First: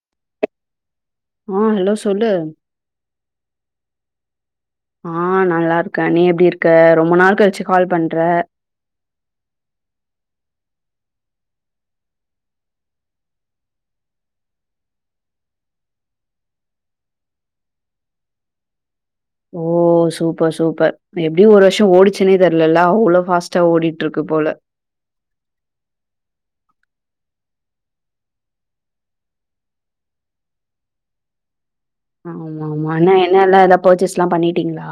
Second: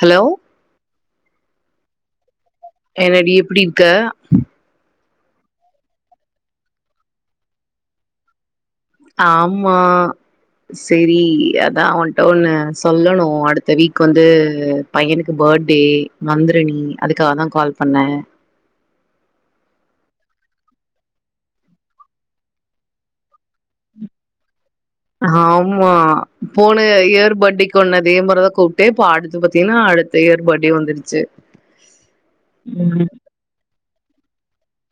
Hello ஆ hello சொல்லு என்னடி எப்படி இருக்க ஆ நல்லா இருக்கே நீ எப்டி இருக்க ரொம்ப நாள் கழ்ச்சு கால் பண்ற ஆமா செரி அதா உன்ட ஒன்னு சொல்லணு அடுத்த வீக் வந்து பையனுக்கு பேட்டே வந்துரு நீ அதுக்காகதா கால் பண்ணே ஓ சூப்பர் சூப்பர் எப்டி ஒரு வருஷோ ஓடிச்சுன்னே தெர்லல அவ்ளோ ஃபாஸ் ட்டா ஓடிட்ருக்கு போல ஆமா போன இயர் பேட்டேக்குன்ன அதே மாரிதா கூப்ட்டே இப்ப அடுத்து பாத்தீனா அடு த்த யேர் பேட்டே வந்துருச்சு ஆமா ஆமா ம் என்ன என்ன எல்லா எதா பேர்ச்சேஸ்லா பண்ணிட்டீங்ளா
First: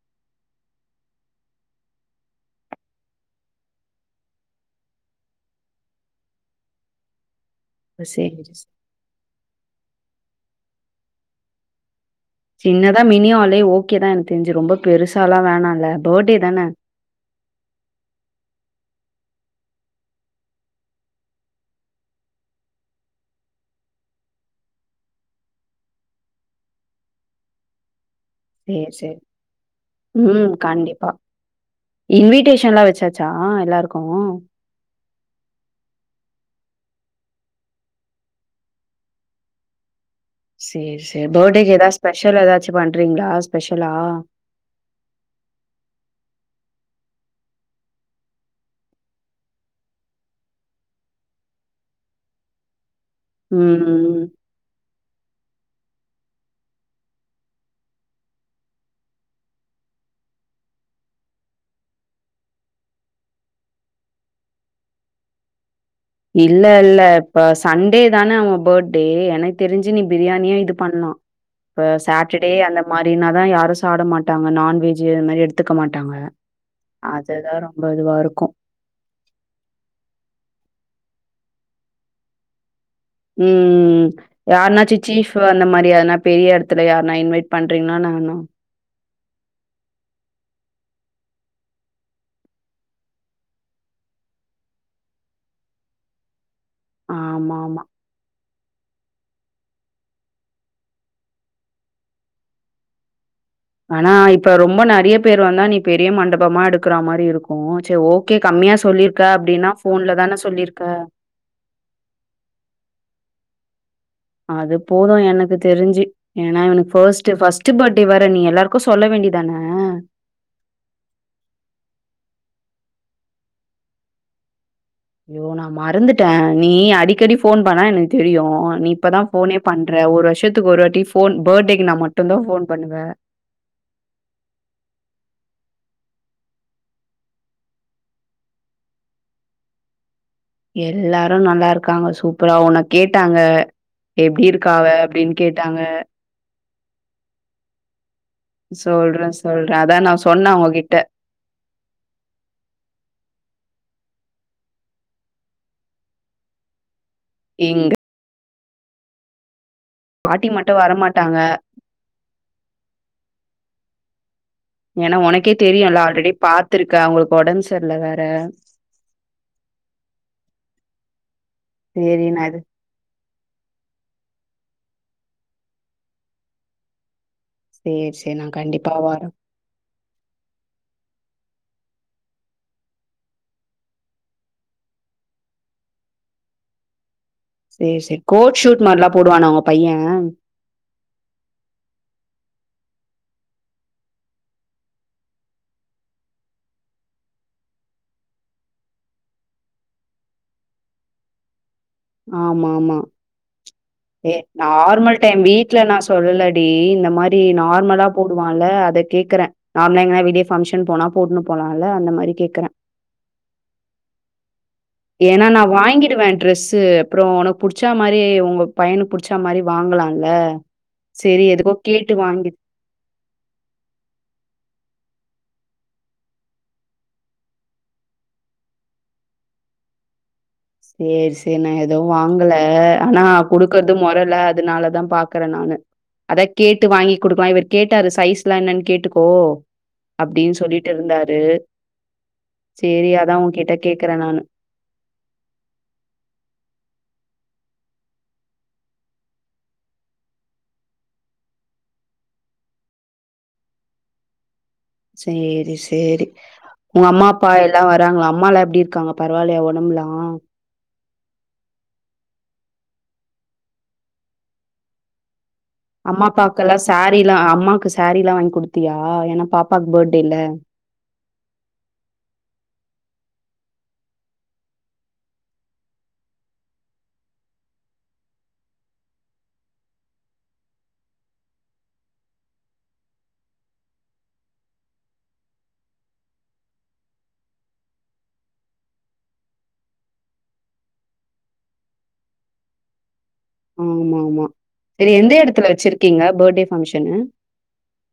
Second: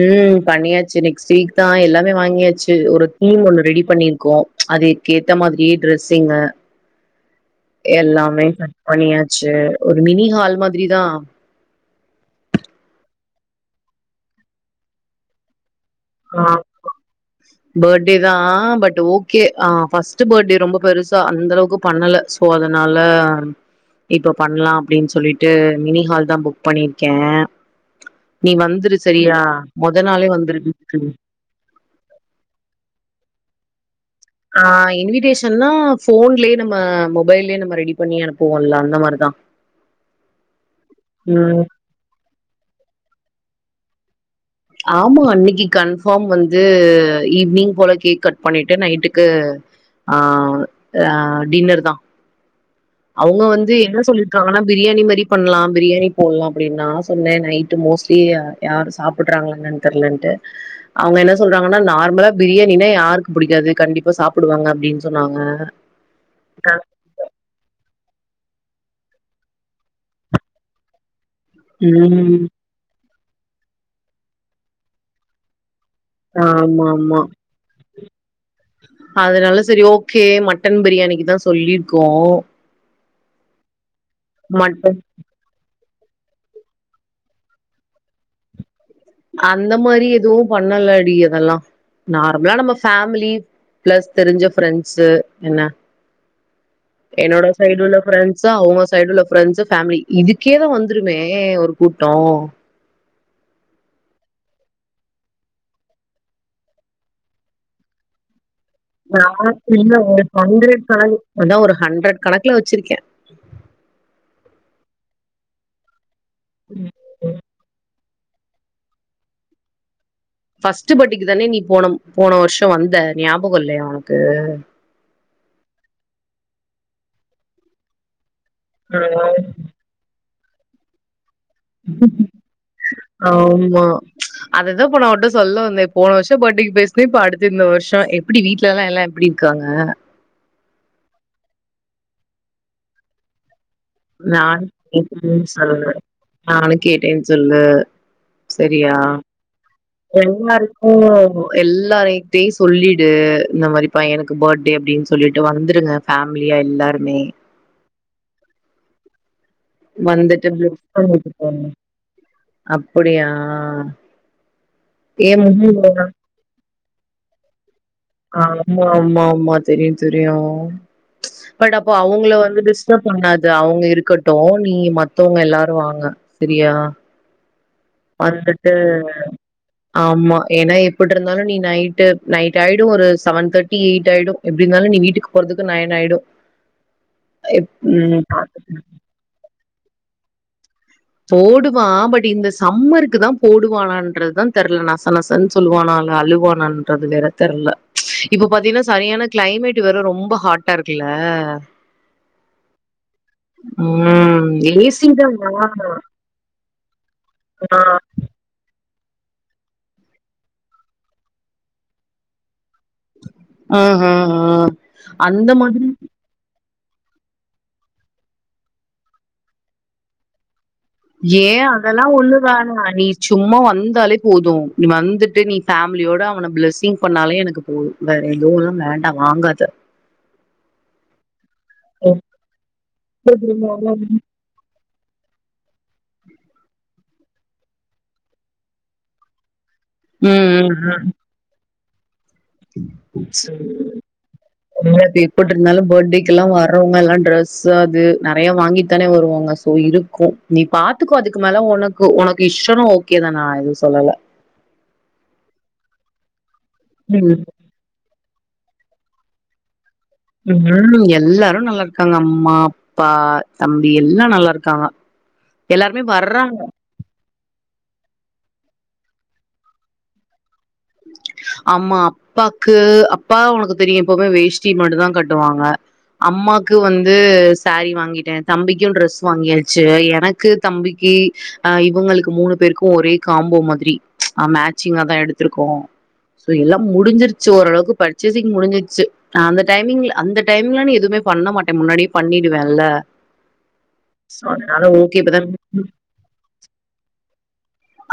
ம் பண்ணியாச்சு நெக்ஸ்ட் வீக்தா எல்லாமே வாங்கியாச்சு ஒரு தீம் ஒண்ணு ரெடி பண்ணிருக்கோ அதுக்கேத்த மாதிரியே ட்ரெஸ்ஸிங்கு ஓ சேரி எல்லாமே சே செலக்ட் பண்ணியாச்சு ஒரு மினி ஹால் மாதிரிதா சின்னதா மினி ஆலே ஓகேதா எனக் தெரிஞ்சு ரொம்ப பெருசாலா வேணால ஆ [unintelligible] பேட்டேதா பட் ஓகே அ ஃபஸ்ட்டு பேட்டே ரொம்ப பெருசா அந்தளவுக்கு பண்ணல சோ அதனால இப்ப பண்லா அப்டின் சொல்லிட்டு மினி ஹால்தா புக் பண்ணியிருக்கே நீ சேரி வந்துரு சேரி. சரியா மொத நாளே வந்துருடி இன்விடேஷன்லா வெச்சாச்சா எல்லாருக்கு ஆ இன்விடேஷன்னா ஃபோன்லயே நம்ம மொபைல்லே நம்ம ரெடி பண்ணி அனுப்புவோ இல்ல அந்த மாரிதா சேரி சேரி ம் பேட்டேக்கு எதாத் ஸ்பெஷலா எதாச்சு பண்றீங்ளா ஸ்பெஷலா ஆமா அன்னிக்கி கன்ஃபாம் வந்து ஈவ்னிங் போல கேக் கட் பண்ணிட்டு நைட்டுக்கு ஆ ஆ டின்னர்தா அவுங்க வந்து ம் என்ன சொல்லி ம். க்காங்கனா பிரியாணி மாரி பண்லா பிரியாணி போல்லா அப்படி நா சொன்னே நைட்டு மோஸ்ட்லி அ யாரு சாப்பிட்றாங்ளா என்னன் தெர்லன்ட்டு அவுங்க என்ன சொல்றாங்கனா நார்மலா பிரியாணின்னா யாருக்கு பிடிக்காது கண்டிப்பா சாப்பிடுவாங்க அப்டின் சொன்னாங்க இல்ல இல்ல இப்ப சண்டே தான அவ பேட்டே எனக் தெரிஞ்சு நீ பிரியாணியே இது பண்லா இப்ப ம் சாட்டர்டே அந்த மாரின்னாதான் யாரும் சாட மாட்டாங்க நான்வெஜ் அந் மாதிரி எடு த்துக்க மாட்டாங்க ஆமா ஆமா அதுதான் ரொம்ப இதுவா இருக்கும் அதனால சரி ஓகே மட்டன் பிரியாணிக்கு தான் சொல்லிருக்கோம் உம் யான்னா மட்டன் சீச்சிஃப் ப்பு அந்த மாரி யார்னா பெரிய எடத்துல யார்னா இன்வைட் பண்றீங்கனா இன்னான அந்த மாரி எதுவும் பண்ணலடி அதெல்லா நார்மலா நம்ம ஃபேமிலி ப்ளஸ் தெரிஞ்ச ஃப்ரெண்ட்ஸ என்ன என்னோடா ஆமாமா. சைடுல உள்ள ஃப்ரெண் டஸ் அவுங்க சைடு உள்ள ப்ரெண்ட்ஸ் ஃபேமிலி இதுக்கே தா வந்துருமே ஒரு கூட்டோ ஆனா இப்ப ரொம்ப நிறைய பேர் வந்தா நீ பெரிய மண்டபமா எடுக்கற மாரி இருக்கும் சரி ஓகே கம்மியா சொல்லியிருக்க ந அப்டின்னா இல்ல ஃபோன்ல ஒரு தானே சொல்லியிருக்க. ஹண்ட்ரட் அதான் ஒரு ஹண்ட்ரட் கணக்குல வச்சிருக்கேன் அது போதும் எனக்கு தெரிஞ்சு ஏன்னா ம் இவ்னுக்கு ஃபர்ஸ்ட் ம் ஃபஸ் ட் பர்த்டே வேர நீ எல்லாருக்கும் சொல்ல வேண்டிதான ஃபர்ஸ்ட் பட்டேக்கு தான நீ போன போன வருஷம் வந்த ஞாபகம் இல்லையா உனக்கு யோ நா மறந்துட்டேன் நீ அடிக்கடி ஃபோன் பண்ண எனக்கு தெரியும் நீ இப்பதான் ஃபோனே பண்ற ஒரு வருஷத்துக்கு ஒரு வாட்டி ஃபோன் பெர்த்டேக்குனா மட்டும்தா ஃபோன் பண்ணுவ ஆமா அததான் நான் இப்ப உங்கிட்ட சொல்ல வந்தேன் போன வருஷம் பர்த்டேக்கு பேசுன்னே இப்ப அடுத்த இந்த வருஷம் எப்படி வீட்லலா எல்லா எப்டி இருக்காங்க எல்லாரும் நல்லா இருக்காங்க சூப்பரா உன்ன கேட்டாங்க எப்டி நான் இருக்கா அவ அப்டின்னு கேட்டேன் கேட்டாங்க சொல்லு நானும் கேட்டேன்னு சொல்லு சரியா சொல்றே சொல்றே அதா நா சொன்னே அவங்ககிட்ட எல்லாருக்கும் எல்லாருகிட்டயும் சொல்லிடு இந்த மாரி பையனுக்கு பர்த்டே அப்படின்னு சொல்லிட்டு வந்துருங்க ஃபேமிலியா எல்லாருமே இங் பாட்டி வந்துட்டு மட்டு பிளஸ் பண்ணிட்டு வரமாட்டாங்க போங்க அப்படியா ஏன்னா ஏ உனக்கே தெரியும்ல ஆல்ரெடி பாத்திருக்கே அவுங்களுக்கு ஒடம்பு சரியல வேற ஆமா ஆமா ஆமா தெரியும் தெரியும் பட் அப்போ சேரி அவுங்கள நா இது வந்துட் டிஸ் டப் பண்ணாது அவுங்க இருக்கட்டும் நீ மத்தவங்க எல்லாரும் வாங்க சரியா சேரி சேரி நா வந்துட்டு கண்டிப்பா வரே ஆமா ஏன்னா எப்டி இருந்தாலும் நீ நைட்டு நைட் ஆயிடும் ஒரு செவன் தேர்டி எயிட் ஆயிடும் எப்டி இருந்தாலும் நீ வீட்டுக்கு போறதுக்கு நயன் ஆயிடும் எப் உம் பாத்துக்க போடுவான உங்க பையன் போடுவான் பட் இந்த சம்மருக்கு தா போடுவானன்றதுதான் தெரியல நச நச சனு சொல்லுவான அங்க அழுவானன்றது வேற தெர்ல இப்ப பாத்தீங்கன்னா சரியான கிளைமேட் வெற ரொம்ப ஹாட்டா இருக்குல்ல ஆமா ஆமா ஏ ம் சி நார்மல் தான் டைம் வீட்ல நா சொ சொல்லலடி இந்த மாரி நார்மலா போடுவான் இல்ல அத கேக்குறேன் நார்மலா எங்கனா வெளியே ஃபங்ஷன் போனா போட்டுன்னு போலாம் இல்ல அந்த மாரி கேக்குறே ஆஹா ஆ ஏன்னா அந்த நா மாதிரி வாங்கிடுவேன் ட்ரெஸ் அது அப்புறம் உனக்கு புடிச்சா மாதிரி ஒங்க பையனுக்கு புடிச்சா மாரி வாங்கலாம்ல ஏன் அதெல்லாம் ஒண்ணும் வேணாம் நீ சும்மா வந்தாலே போதும் நீ வந்துட்டு நீ ஃபேமிலியோட அவன பிளஸ்ஸிங் பண்ணாலே எனக்கு போ வேற எதுவும்லாம் வேண்டாம் வாங்காத சேர் சேரி நா எது ம் வாங்கல ஆனா குடுக்கறதும் மொறல்ல அதனாலதா பாக் க்ற நானு அதா கேட்டு வாங்கி் குடுக்கலா இவர் கேட்டாரு சைஸ்லா என்னன் கேட்டுக்கோ அப்டின் ம் சொல்லிட்டு ம். இருந்தாரு சேரி அதா உங்கிட்ட கேக்குறே நானு ம் அது எப்புட் இருந்தாலு பர்ட்டேக்கல்லா வர்றவங்க எல்லா டிரெஸ்சு அது நெறையா வாங்கிட்தானே வருவாங்க சோ இருக்கு நீ பாத்துக்கோ அதுக்கு மேல ஒனக்கு ஒனக்கு இஷ்டோனா ஓக்கே தா நா எது சொல்லல சேரி சேரி உங்க அம்மா ம் அப்பா எ ல்லா வராங்ளா அம்மாலா எப்டி இருக்காங்க பரவால்லயா ஒடம்லா ம் எல்லாரு நல்லாருக்காங்க அம்மா அப்பா தம்பி எல்லா நல்லாருக்காங்க அஹ அம்மா அப்பாக்கெல்லா சேரீலா அம்மாக்கு சேரீலா வாங்கி் குடுத்தியா ஏனா பாப்பாக்கு பெர்ட்டேல அம்மா அப்பாக்கு அப்பா உனக்கு தெரியு எப்பவுமே வேஷ்டி மட்டு தா கட்டுவாங்க அம்மாக்கு வந்து சேரி வாங்கிட்டே தம்பிக்கு ட்ரெஸ் வாங்கியாச்சு எனக்கு தம்பிக்கு அ இவுங்களுக்கு மூணு பேருக்கு ஒரே காம்போ மாதிரி ஆ மேச்சிங்கா தா எடுத்துருக்கோ சோ எல்லாம் முடிஞ்சிருச்சு ஓரளவுக்கு பர்ச்சேசிங் முடிஞ்சிருச்சு நா அந்த டைமிங்ல அந்த டைமிங்லா நா எதுமே பண்ண மாட்டே முன்னாடியே பண்ணிடுவேல்ல ஆமாமா சரி எந்த இப்பதா இடத்துல வச்சிருக்கீங்க பெர்ட்டே பங்ஷன்னு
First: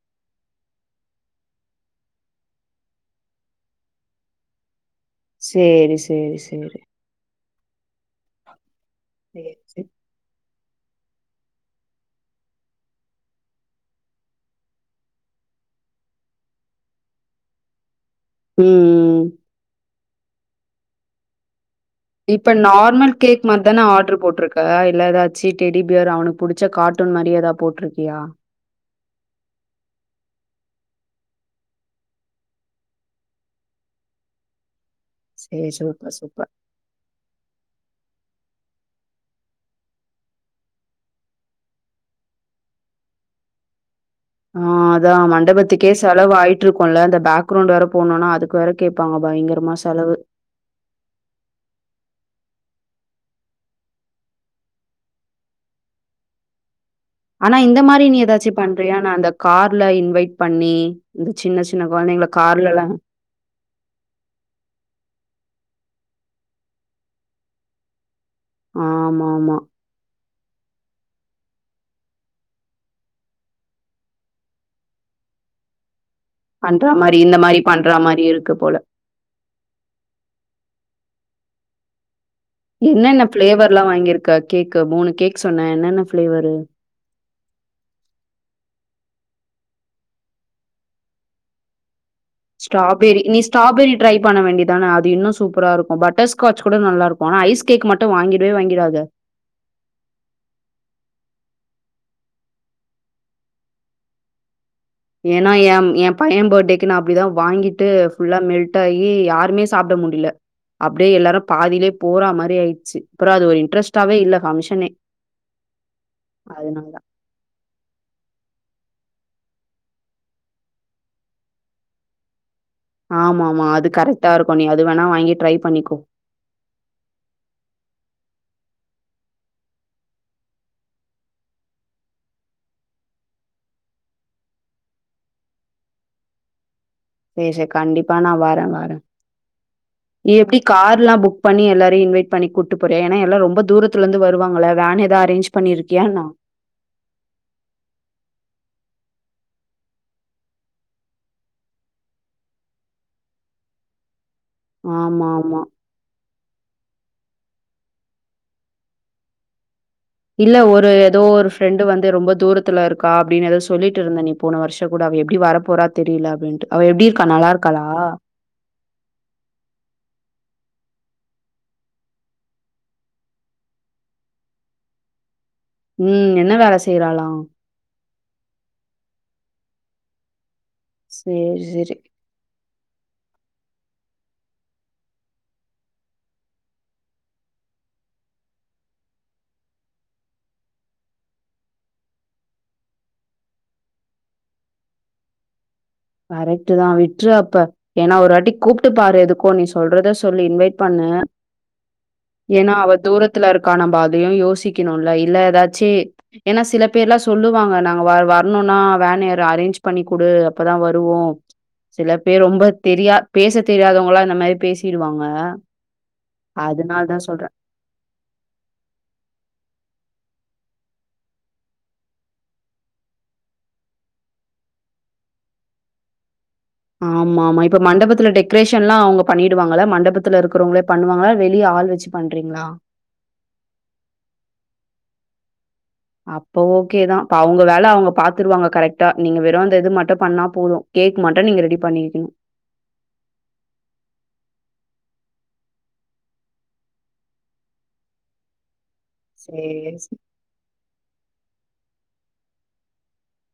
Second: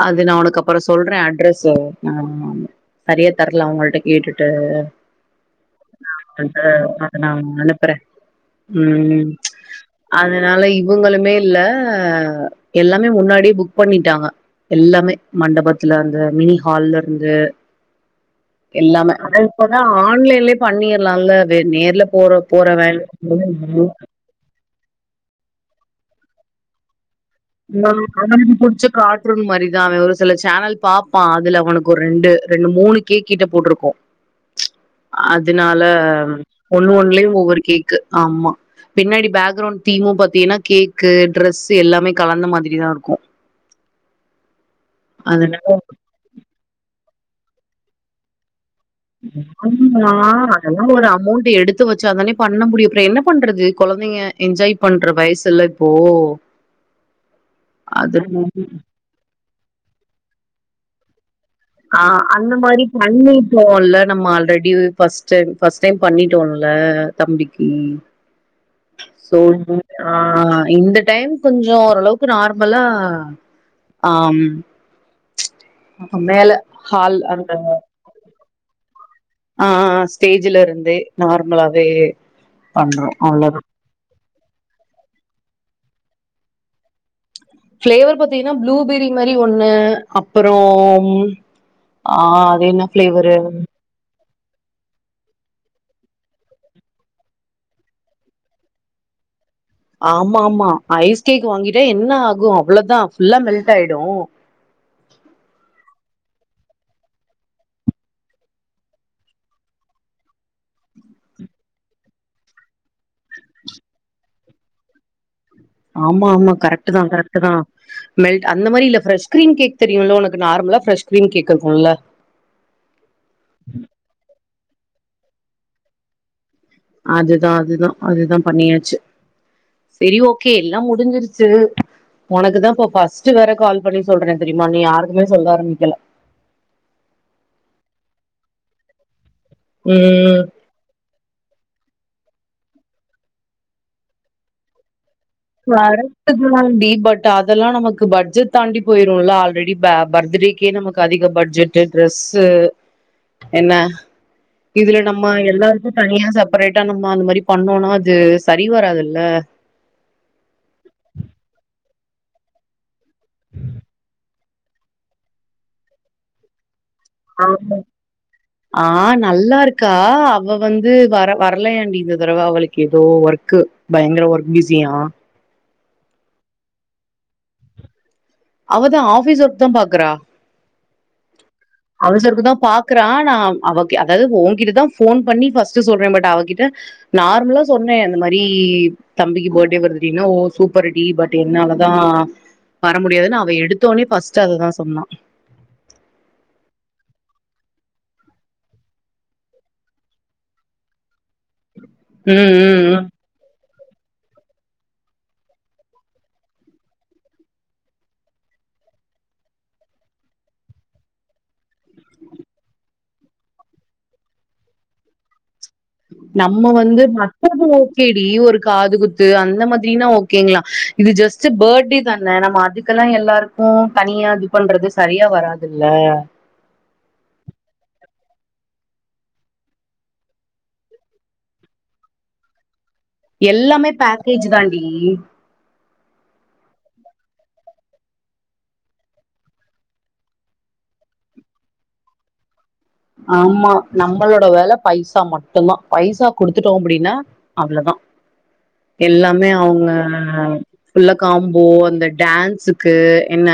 அது நா ஒனக்கு அப்பறோ சொல்றே அட்ரஸ்சு ஆமாமா சரியா தெர்ல அவங்கள்ட்ட கேட்டுட்டு சேரி நா சேரி வந்து சேரி உனக்கு நா அனுப்புறே ம் சேரி சேரி. அதனால இவுங்களுமே இல்ல எல்லாமே முன்னாடியே புக் பண்ணிட்டாங்க எல்லாமே மண்டபத்துல இருந்து மினி ஹால்ல இருந்து எல்லாமே ம் ஆனா இப்பதா ஆன்லைன்லயே பண்ணிர்லால்ல வே நேர்ல போற இப்ப போற நார்மல் கேக் மாத் வேல தான ஆர்ட்ரு போட்ருக் க இல்ல ஏதாச்சு டெடி பியர் அவனுக்கு புடுச்ச காட்டூன் மாரி எதா ம்மா அவனுக்கு புடுச்ச காட் ரூன் மாரி தா அவ ஒரு சில சேனல் பாப்பா அதுல அவனுக்கு ஒரு ரெண்டு ரெண்டு மூணு கேக் கிட்ட போட்ருக்கோ சேரி அதனால சூப்பர் சூப்பர் ஒண்ணு ஒண்ணுலயு ஒவ்வொரு கேக்கு ஆம்மா பின்னாடி பேக்ரவுண்ட் தீமு பாத்தீங்கன்னா கேக்கு ட்ரெஸ்சு எல்லாமே கலந்த மாதிரிதா இருக்கு ஆ அதா அதனால மண்டபத்துக்கே செலவு ஆயிட்ருக்குல்ல அந்த பேக்ரவுண்ட் வேற போட்ணுனா அதுக்கு வேற கேட்பாங்க பயங்கரமா ஆம்மா செலவு. அதல்லா ஒரு அமோண்ட்டு எடுத்து வச்சாதானே பண்ண முடியு அப்றோ என்ன பண்றது கொழந்தைங்க என்ஜாய் பண்ற வயசுல்ல இப்போ ஆனா இந்த மாரி நீ அது ஏதாச்சு பண்றியா நா அந்த கார்ல இன்வைட் பண்ணி இந்த சின்ன சி ஆ அந்த மாரி பண்ணிப் போவோல்ல நம்ம already first time first time பண்ணிட்டோல்ல தம்பிக்கு ஆமாமா. சோல் மு ஆ இந்த டைம் கொஞ்சோ ஓரளவுக்கு நார்மலா அ ம் மேல பண்ற ஹால் மாரி இந்த அந்த மாரி பண்ற மாரி இருக்கு போல ஆ ஸ்டேஜ்ல இருந்து நார்மலாவே பண்றோ என்னென்ன அவ்ளோதா ஃபிளேவர்ல்லா வாங்கிருக்க கேக்கு மூணு கேக் சொன்ன என்னென்ன ஃப்ளேவரு ஃபிளேவர் பாத்தீங்னா ப்ளூபெரி மாரி ஒண்ணு அப்பறோம் ஆ அது என்ன ஸ்ட்ராபெர்ரி ஃப்ளேவரு நீ ஸ்ட்ராபெர்ரி ட்ரை பண்ண வேண்டிதானே அது இன்னும் சூப்பரா இருக்கு பட்டர் ஸ்காச் கூட நல்லாருக்கு ஆனா ஐஸ் கேக் மட்டு வாங்கிடவே வாங்கிடாத ஆம்மாம்மா ஐஸ் கேக் வாங்கிட்டா என்ன ஆகு அவ்ளோதா ஃபுல்லா மெல்ட் ஆயிடு ஏனா ஏ ஏ பைய பேர்டேக்கு நான் அப்டிதா வாங்கிட்டு ஃபுல்லா மெல்ட் ஆயி யாருமே சாப்ட முடியல அப்டியே எல்லாரு பாதிலே போற மாரி ஆயிடுச்சி அப்ற அது ஒரு இன்ட்ரெஸ்டாவே இல்ல ஃபங்ஷனே ஆமா ஆமா கரெக்ட் அதனால. தா கரெக்ட் தா மெல் அந்த மாரி இல்ல ஃப்ரஷ் கிரீ கேக் தெரியுல உனக்குர நார்மலா ஃப்ஷ் கிரீ கேக் இருக்குல ஆமா ஆமா அது கரெக்டா இருக்கு நீ அது வேணா வாங்கி ட்ரை பண்ணிக்கோ அதுதா அதுதா அதுதா பண்ணியாச்சு செரி ஓகே எல்லா முடிஞ்சிருச்சி உனக்கு தாப்பா ஃபஸ்ட்ட் வேற கால் பண்ணி சொல்ற தெரியுமா நீ யாக்குமே சொல்ல ஆரம்பிக்கில செரி செரி கண்டிப்பா நா வர வர நீ ம் எப்டி கார் எல்லா புக் பண்ணி எல்லாரையு இன்வைட் பண்ணி கூட்டு போற ஏனா எல்லார ரொம்ப தூரத்துல இருந்து வருவாங்கல வேன் ஏதாவது அரேஞ்சி வரட்டுக் [unintelligible] டி பட் அதெல்லா நமக்கு பட்ஜெட் தாண்டி போயிரும்ல ஆல்ரெடி பஅ பர்த்டேக்கே நமக்கு அதிக பட்ஜெட் ட்ரெஸ்சு என்ன இதுல நம்ம ஆமாமா. எல்லாருக்கு தனியா செப்பரேட்டா நம்ம அந்த மாதிரி பண்ணோனா அது சரி வராது இல்ல இல்ல ஒரு ஏதோ ஒரு ஃப்ரெண்டு வந்து ரொம்ப தூரத்துல இருக்கா அப்டின்னு எதோ சொல்லிட்டு இருந்த நீ போன வருஷ கூட அவ எப்டி வரப்போறா தெரில அப்டின்ட்டு அவ எப்டி இ ஆமா ஆ நல்லா இருக்கா அவ வந்து வர வரலையாண்டி இந்த தடவ அவளுக்கு ஏதோ ஒர்க்கு பயங்கர ஒர்க் பிஸியா ம் என்ன வேல செய்றாளா அவதா ஆபிஸ் ஒரு தா பாக்குறா சேரி சேரி அவசருக்கு தா பாக்குறா நா அவ் அவக்கே அதாவது ஒகிட்டதா போன் பண்ணி ஃர்ஸ்ட் சொல்றே பட் அவகிட்ட நார்மலா சொன்ன இந்த மாரி தம்பிக்கு பர்த்டே வருதுட்டீன்னா ஓ சூப்பர் டி பட் என்னாலதா வர முடியாது அவ எடுத்தோனே பர்ஸ்ட் அததா சொன்னா கரெக்ட் தா விட்ரு அப்பே ஏனா ஒருவாட்டி கூப்ட்டு பாரு எதுக்கு நீ சொல்றத சொல்லு இன்வைட் பண்ணு ம் ஏனா ம் அவ ம் தூரத்துலருக்கா நம்ம அதயு யோசிக்கணுல இல்ல ஏதாச்சி ஏனா சில பேர்லா சொல்லுவாங்க நாங்க வர வரணுனா வேன் யாரா அரேஞ்ச் பண்ணி குடு அப்பதா வருவோ சில பேர் ரொம்ப தெரியா பேச தெரியாதவங்களா இந்த மாரி பேசிடுவாங்க நம்ம வந்து அதனால தான் சொல்றேன் மத்தது கெடி ஒரு காது குத்து அந்த மாதிரினா ஓகேங்ளா இது ஜஸ்ட் பர்த்டே தான நம்ம அதுக் இதெல்லா எல்லாருக்கு தனியா இது பண்றது சரியா வராதுல்ல ஆமா ஆமா இப்ப மண்டபத்துல டெக்ரேஷன்ல்லா அவங்க பண்ணிடுவாங்கல்ல மண்டபத்துல இருக்கிறவங்களே பண்ணுவாங்களா வெளிய ஆள் வச்சுப் பண்றங்ளா எல்லாமே பேக்கேஜ் தாண்டி அப்ப ஓகே தா அப்ப அவங்க வேல அவுங்க பாத்துருவாங்க கரெக்டா நீங்க வெறு இந்த இது மட்டு பண்ணா போது கேக் மட்டு நீங்க ரெடி பண்ணிக்ணு ஆமா நம்மளோட வேல பைசா மட்டுதா பைசா குடுத்துட்டோ அப்டினா அவ்ளதா எல்லாமே சரி, அவங்க சரி. புல்லோ காம்போ அந்த டான்ஸுக்கு என்ன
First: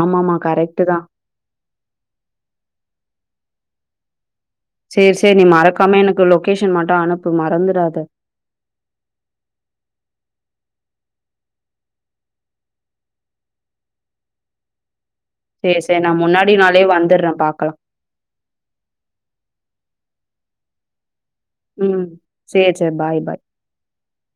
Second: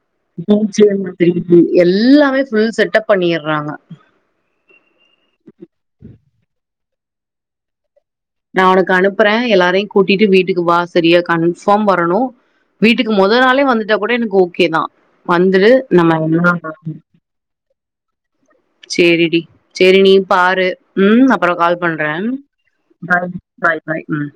ஆமாமா, கரெக்ட்டு தான். [unintelligible] எல்லாமே ஃபுல் செட்டப் பண்ணிறாங்க சேர் சேரி நீ மறக்காம எனக்கு லொக்கேஷன் மட்டு அனுப்பு மறந்துறாத நா உனக்கு அனுப்ற எல்லாரையு கூட்டிட்டு வீட்டுக்கு வா சரியா கன்ஃபாம் வரணு வீட்டுக்கு மொத நாளே வந்துட்டா கூட எனக் ஓகே தா வந்துரு சரி, சரி. நான் முன்னாடி நாளே வந்துர்றேன் பாக்கலாம். [unintelligible] சேரி டி சேரி நீயு பாரு ம் அப்பற கால் பண்ற சேர் சேர்ம பாய் பாய் பாய் ம்